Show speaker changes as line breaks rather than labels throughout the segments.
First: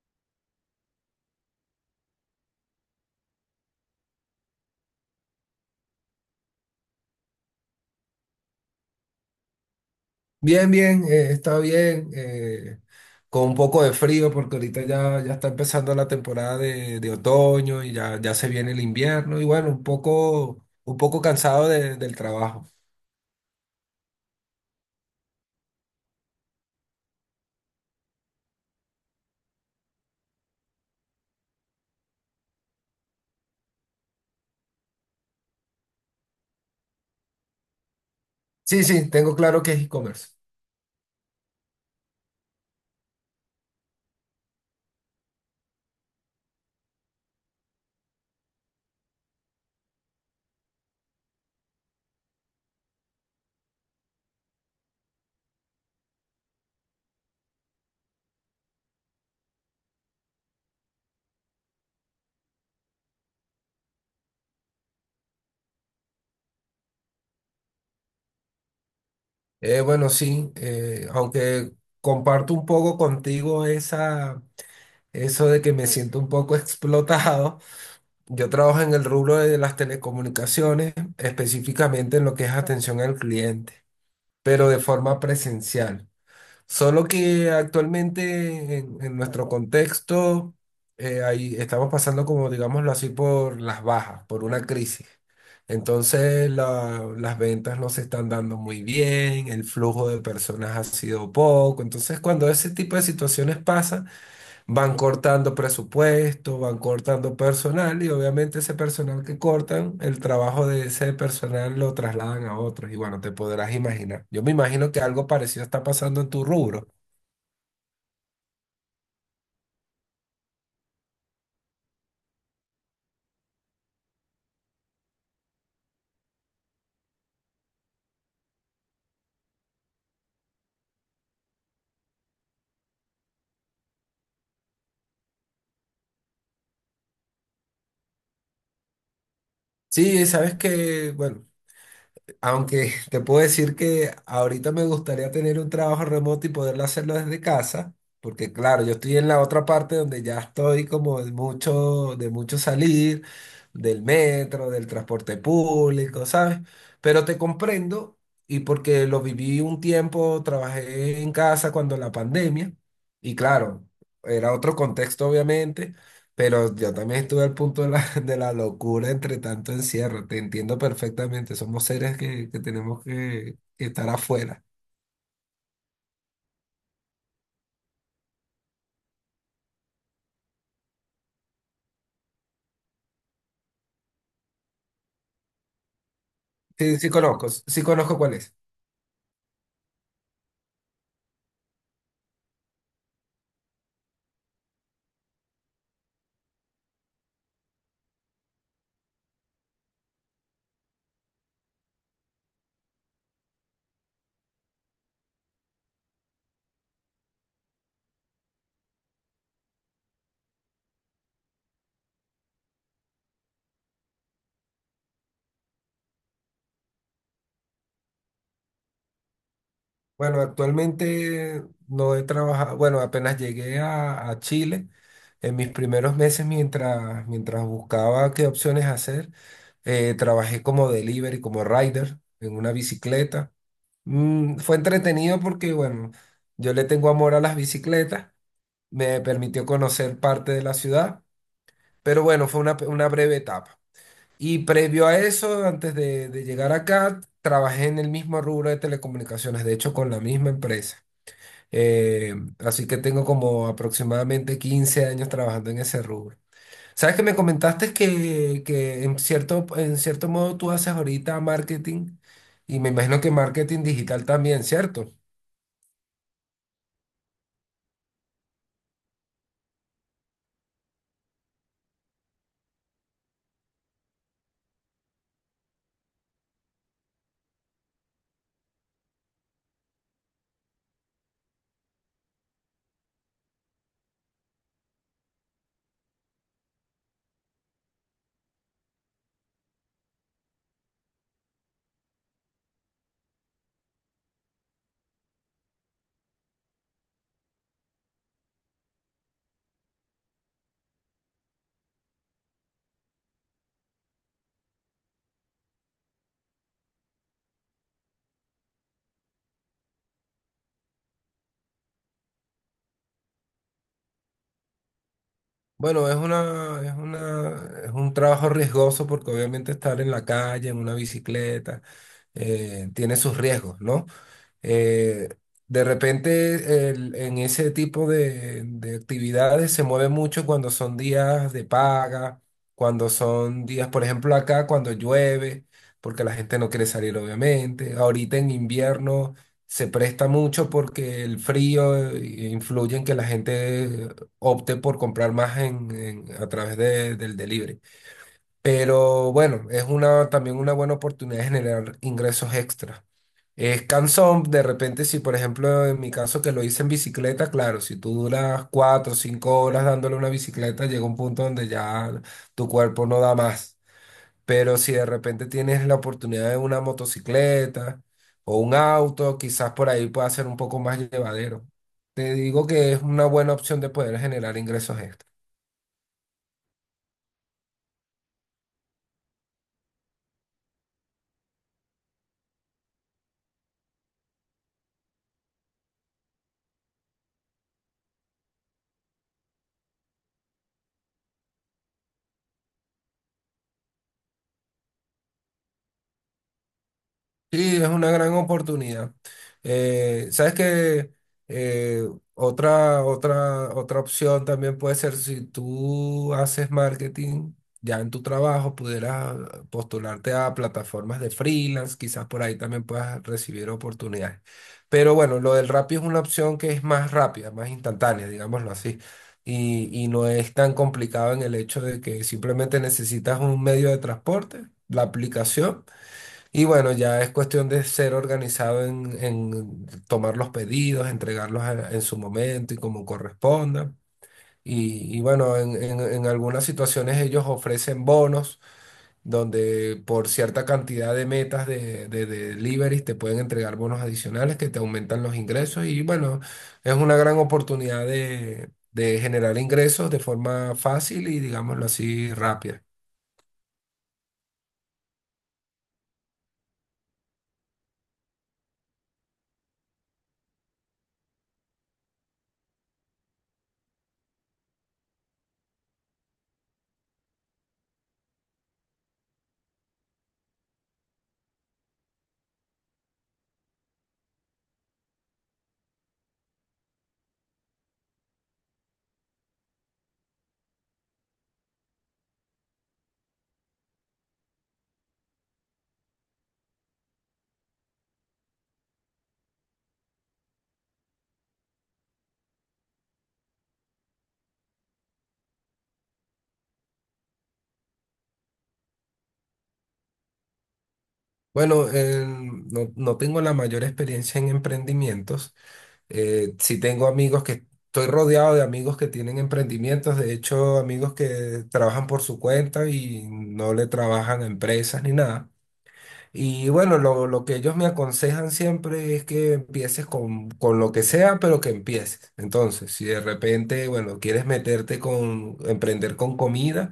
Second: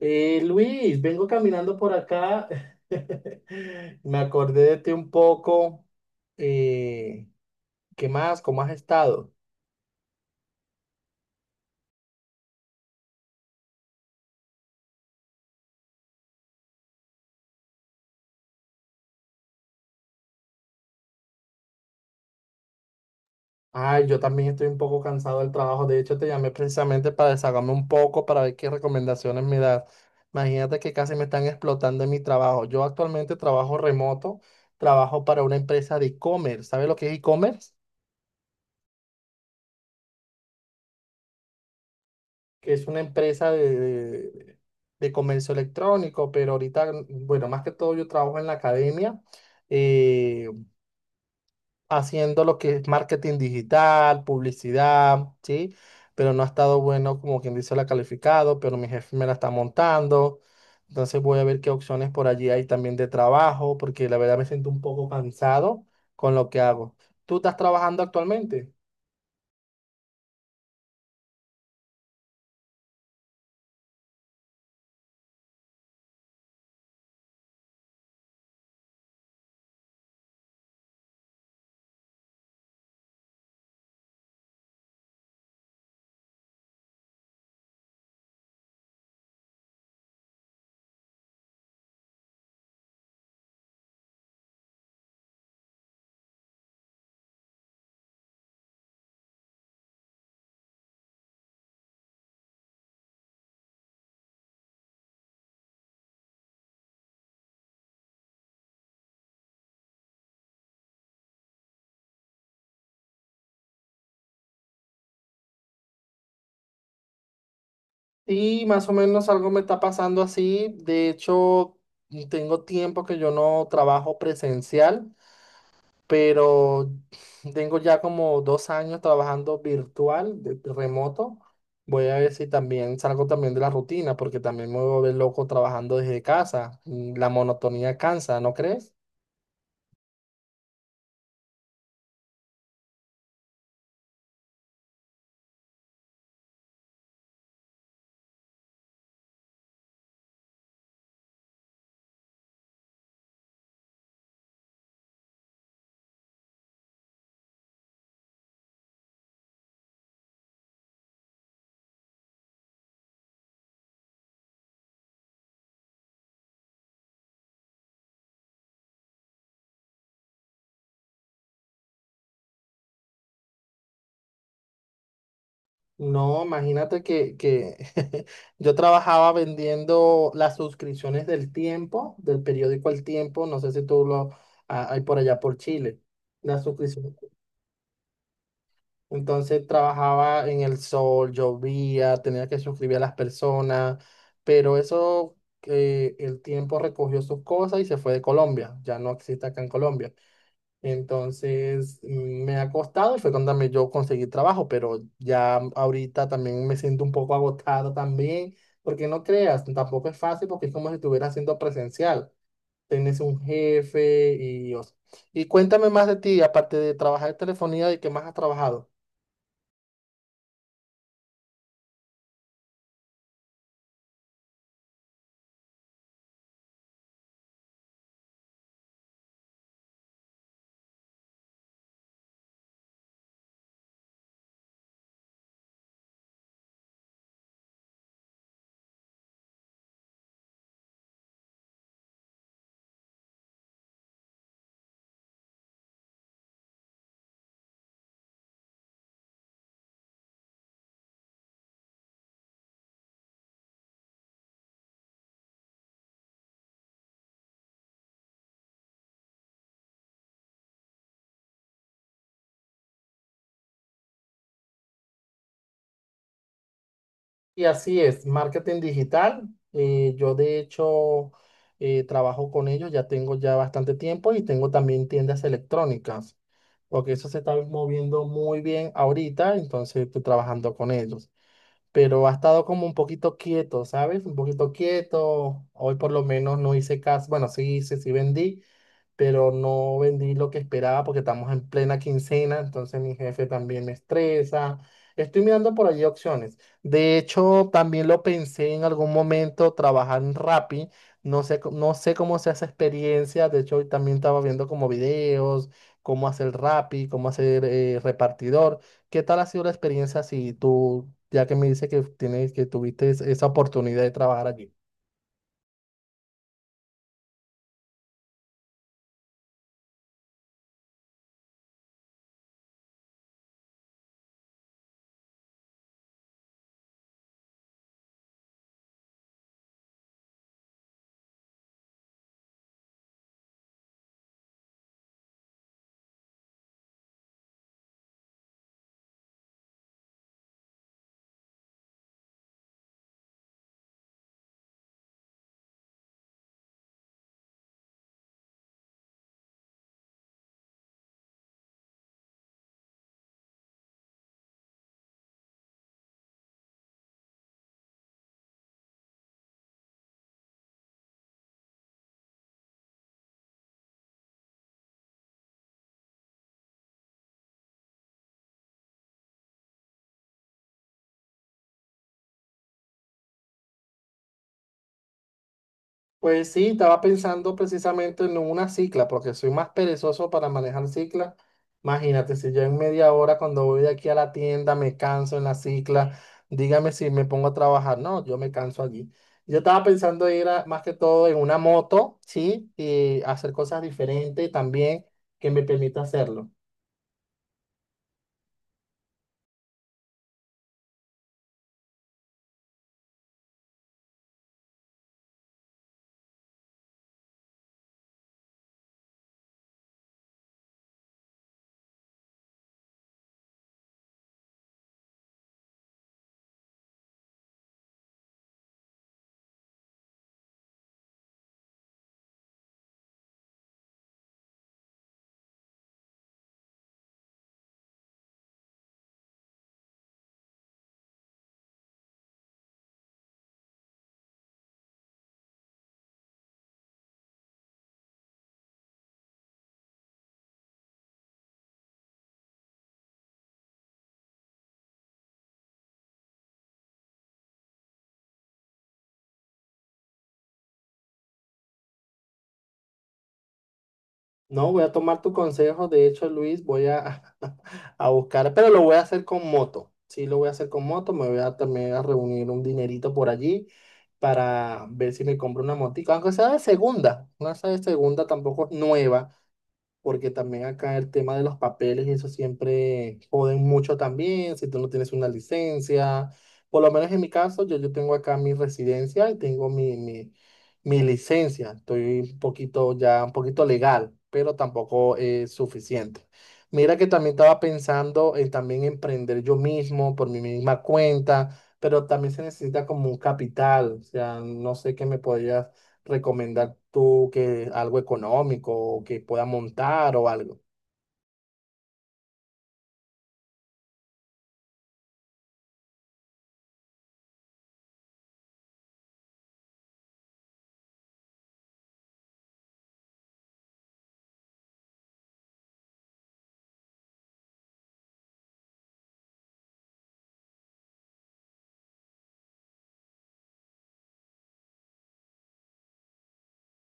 Luis, vengo caminando por acá. Me acordé de ti un poco. Eh, ¿Qué más? ¿Cómo has estado?
Bien, bien, está bien, con un poco de frío porque ahorita ya está empezando la temporada de otoño y ya se viene el invierno y bueno, un poco cansado del trabajo.
Ay, yo también estoy un poco cansado del trabajo. De hecho, te llamé precisamente para desahogarme un poco, para ver qué recomendaciones me das. Imagínate que casi me están explotando en mi trabajo. Yo actualmente trabajo remoto, trabajo para una empresa de e-commerce. ¿Sabes lo que es e-commerce?
Sí, sí, tengo claro que es e-commerce.
Que es una empresa de comercio electrónico, pero ahorita, bueno, más que todo yo trabajo en la academia, eh, haciendo lo que es marketing digital, publicidad, ¿sí? Pero no ha estado bueno, como quien dice, la calificado, pero mi jefe me la está montando. Entonces voy a ver qué opciones por allí hay también de trabajo, porque la verdad me siento un poco cansado con lo que hago. ¿Tú estás trabajando actualmente?
Bueno, sí, aunque comparto un poco contigo eso de que me siento un poco explotado, yo trabajo en el rubro de las telecomunicaciones, específicamente en lo que es atención al cliente, pero de forma presencial. Solo que actualmente en nuestro contexto ahí estamos pasando como, digámoslo así, por las bajas, por una crisis. Entonces las ventas no se están dando muy bien, el flujo de personas ha sido poco. Entonces cuando ese tipo de situaciones pasan, van cortando presupuesto, van cortando personal y obviamente ese personal que cortan, el trabajo de ese personal lo trasladan a otros. Y bueno, te podrás imaginar. Yo me imagino que algo parecido está pasando en tu rubro.
Sí, más o menos algo me está pasando así. De hecho, tengo tiempo que yo no trabajo presencial, pero tengo ya como 2 años trabajando virtual, de remoto. Voy a ver si también salgo también de la rutina, porque también me voy a volver loco trabajando desde casa. La monotonía cansa, ¿no crees?
Sí, sabes que, bueno, aunque te puedo decir que ahorita me gustaría tener un trabajo remoto y poderlo hacerlo desde casa, porque claro, yo estoy en la otra parte donde ya estoy como de mucho salir, del metro, del transporte público, ¿sabes? Pero te comprendo y porque lo viví un tiempo, trabajé en casa cuando la pandemia, y claro, era otro contexto obviamente pero yo también estuve al punto de la, de la locura entre tanto encierro. Te entiendo perfectamente. Somos seres que tenemos que estar afuera.
No, imagínate que yo trabajaba vendiendo las suscripciones del Tiempo, del periódico El Tiempo, no sé si tú lo ah, hay por allá por Chile, las
Sí,
suscripciones.
sí conozco cuál es.
Entonces trabajaba en el sol, llovía, tenía que suscribir a las personas, pero eso, que El Tiempo recogió sus cosas y se fue de Colombia, ya no existe acá en Colombia. Entonces me ha costado y fue cuando también yo conseguí trabajo, pero ya ahorita también me siento un poco agotado también, porque no creas, tampoco es fácil porque es como si estuviera haciendo presencial. Tienes un jefe y, o sea, y cuéntame más de ti, aparte de trabajar en telefonía, ¿de qué más has trabajado?
Bueno, actualmente no he trabajado, bueno, apenas llegué a Chile en mis primeros meses mientras buscaba qué opciones hacer. Trabajé como delivery, como rider en una bicicleta. Mm, fue entretenido porque, bueno, yo le tengo amor a las bicicletas. Me permitió conocer parte de la ciudad, pero bueno, una breve etapa. Y previo a eso, antes de llegar acá, trabajé en el mismo rubro de telecomunicaciones, de hecho con la misma empresa. Eh, Así que tengo como aproximadamente 15 años trabajando en ese rubro. Sabes que me comentaste que en en cierto modo tú haces ahorita marketing y me imagino que marketing digital también, ¿cierto?
Y así es, marketing digital. Yo de hecho trabajo con ellos, ya tengo ya bastante tiempo y tengo también tiendas electrónicas, porque eso se está moviendo muy bien ahorita, entonces estoy trabajando con ellos. Pero ha estado como un poquito quieto, ¿sabes? Un poquito quieto. Hoy por lo menos no hice caso, bueno, sí hice, sí vendí, pero no vendí lo que esperaba porque estamos en plena quincena, entonces mi jefe también me estresa. Estoy mirando por allí opciones. De hecho, también lo pensé en algún momento trabajar en Rappi. No sé cómo se hace experiencia. De hecho, hoy también estaba viendo como videos, cómo hacer Rappi, cómo hacer repartidor. ¿Qué tal ha sido la experiencia si tú, ya que me dices que tienes, que tuviste esa oportunidad de trabajar allí?
Bueno, es un trabajo riesgoso porque obviamente estar en la calle, en una bicicleta, tiene sus riesgos, ¿no? Eh, de repente en ese tipo de actividades se mueve mucho cuando son días de paga, cuando son días, por ejemplo, acá cuando llueve, porque la gente no quiere salir, obviamente. Ahorita en invierno se presta mucho porque el frío influye en que la gente opte por comprar más a través del delivery. Pero bueno, es una, también una buena oportunidad de generar ingresos extra. Es cansón, de repente, si por ejemplo en mi caso que lo hice en bicicleta, claro, si tú duras cuatro o cinco horas dándole una bicicleta, llega un punto donde ya tu cuerpo no da más. Pero si de repente tienes la oportunidad de una motocicleta o un auto, quizás por ahí pueda ser un poco más llevadero. Te digo que es una buena opción de poder generar ingresos extra.
Pues sí, estaba pensando precisamente en una cicla, porque soy más perezoso para manejar cicla. Imagínate, si yo en media hora cuando voy de aquí a la tienda me canso en la cicla, dígame si me pongo a trabajar. No, yo me canso allí. Yo estaba pensando más que todo en una moto, ¿sí? Y hacer cosas diferentes también que me permita hacerlo.
Sí, es una gran oportunidad. Sabes que otra opción también puede ser si tú haces marketing ya en tu trabajo, pudieras postularte a plataformas de freelance, quizás por ahí también puedas recibir oportunidades. Pero bueno, lo del Rappi es una opción que es más rápida, más instantánea, digámoslo así. Y no es tan complicado en el hecho de que simplemente necesitas un medio de transporte, la aplicación. Y bueno, ya es cuestión de ser organizado en tomar los pedidos, en su momento y como corresponda. Y bueno, en algunas situaciones ellos ofrecen bonos donde por cierta cantidad de metas de deliveries te pueden entregar bonos adicionales que te aumentan los ingresos. Y bueno, es una gran oportunidad de generar ingresos de forma fácil y digámoslo así, rápida.
No, voy a tomar tu consejo. De hecho, Luis, voy a, a buscar, pero lo voy a hacer con moto. Sí, lo voy a hacer con moto. Me voy a también a reunir un dinerito por allí para ver si me compro una motica, aunque sea de segunda. No sea de segunda, tampoco es nueva, porque también acá el tema de los papeles y eso siempre joden mucho también, si tú no tienes una licencia, por lo menos en mi caso, yo tengo acá mi residencia y tengo mi licencia, estoy un poquito ya, un poquito legal, pero tampoco es suficiente. Mira que también estaba pensando en también emprender yo mismo por mi misma cuenta, pero también se necesita como un capital, o sea, no sé qué me podría recomendar tú que algo económico o que pueda montar o algo.
Bueno, no, no tengo la mayor experiencia en emprendimientos. Sí tengo amigos que, estoy rodeado de amigos que tienen emprendimientos, de hecho amigos que trabajan por su cuenta y no le trabajan a empresas ni nada. Y bueno, lo que ellos me aconsejan siempre es que empieces con lo que sea, pero que empieces. Entonces, si de repente, bueno, quieres meterte con, emprender con comida.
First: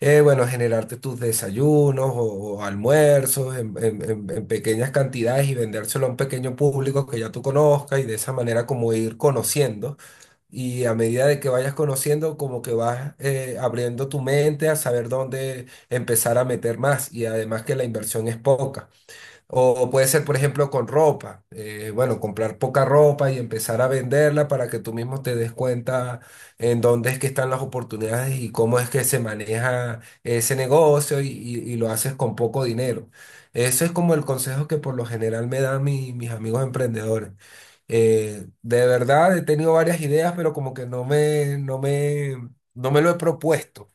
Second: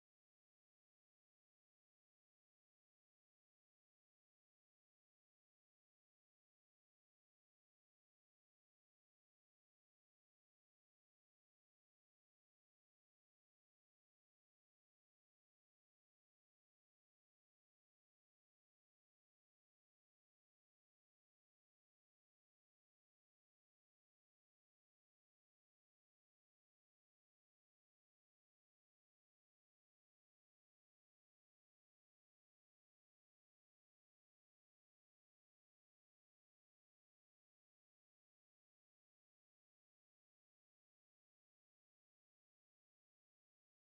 Bueno, generarte tus desayunos o almuerzos en pequeñas cantidades y vendérselo a un pequeño público que ya tú conozcas y de esa manera como ir conociendo y a medida de que vayas conociendo como que vas abriendo tu mente a saber dónde empezar a meter más y además que la inversión es poca. O puede ser, por ejemplo, con ropa. Bueno, comprar poca ropa y empezar a venderla para que tú mismo te des cuenta en dónde es que están las oportunidades y cómo es que se maneja ese negocio y lo haces con poco dinero. Eso es como el consejo que por lo general me dan mis amigos emprendedores. De verdad, he tenido varias ideas, pero como que no me lo he propuesto.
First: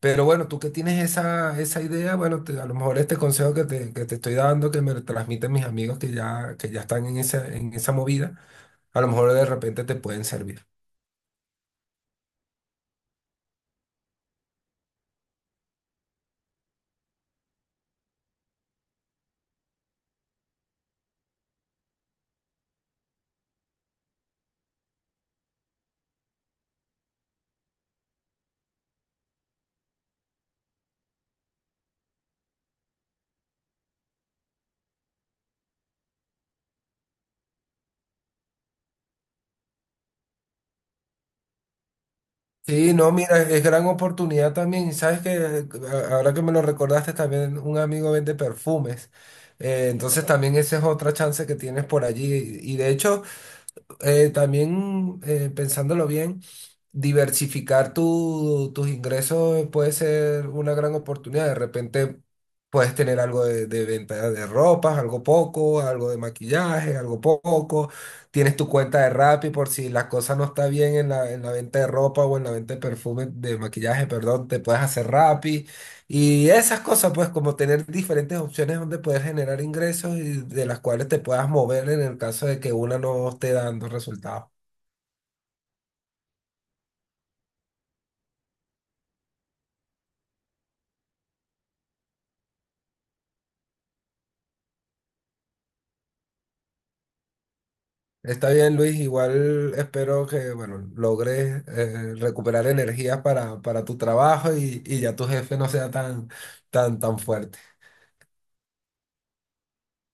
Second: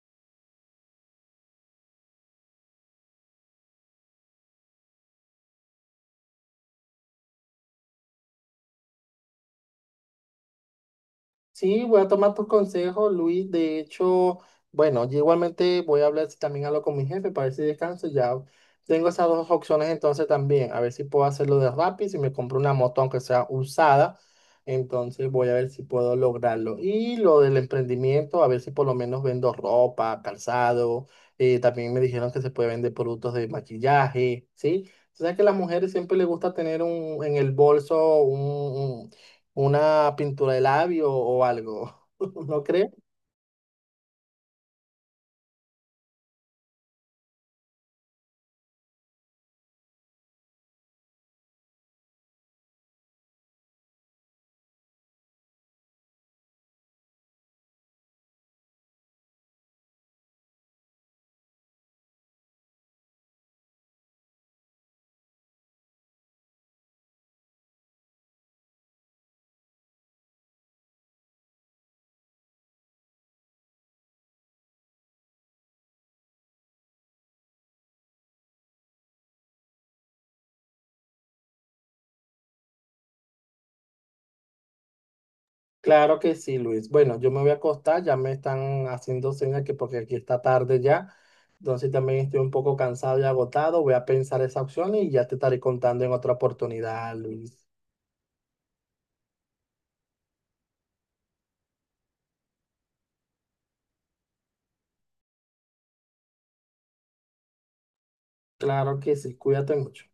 Pero bueno, tú que tienes esa, esa idea, bueno, a lo mejor este consejo que te estoy dando, que me lo transmiten mis amigos que ya están en esa movida, a lo mejor de repente te pueden servir.
Sí, voy a tomar tu consejo, Luis. De hecho, bueno, yo igualmente voy a hablar, si también algo con mi jefe para ver si descanso. Ya tengo esas dos opciones entonces también. A ver si puedo hacerlo de Rappi, si me compro una moto aunque sea usada. Entonces voy a ver si puedo lograrlo. Y lo del emprendimiento, a ver si por lo menos vendo ropa, calzado. También me dijeron que se puede vender productos de maquillaje, ¿sí? O sea que a las mujeres siempre les gusta tener un, en el bolso una pintura de labio o algo, ¿no cree?
Sí, no, mira, es gran oportunidad también. Y sabes que ahora que me lo recordaste, también un amigo vende perfumes. Entonces también esa es otra chance que tienes por allí. Y de hecho, también pensándolo bien, diversificar tus ingresos puede ser una gran oportunidad. De repente puedes tener algo de venta de ropas, algo poco, algo de maquillaje, algo poco. Tienes tu cuenta de Rappi por si la cosa no está bien en la venta de ropa o en la venta de perfume, de maquillaje, perdón, te puedes hacer Rappi. Y esas cosas, pues como tener diferentes opciones donde puedes generar ingresos y de las cuales te puedas mover en el caso de que una no esté dando resultados.
Claro que sí, Luis. Bueno, yo me voy a acostar, ya me están haciendo señas que porque aquí está tarde ya, entonces también estoy un poco cansado y agotado, voy a pensar esa opción y ya te estaré contando en otra oportunidad, Luis.
Está bien, Luis. Igual espero que, bueno, logres recuperar energías para tu trabajo y ya tu jefe no sea tan, tan, tan fuerte.
Claro que sí, cuídate mucho.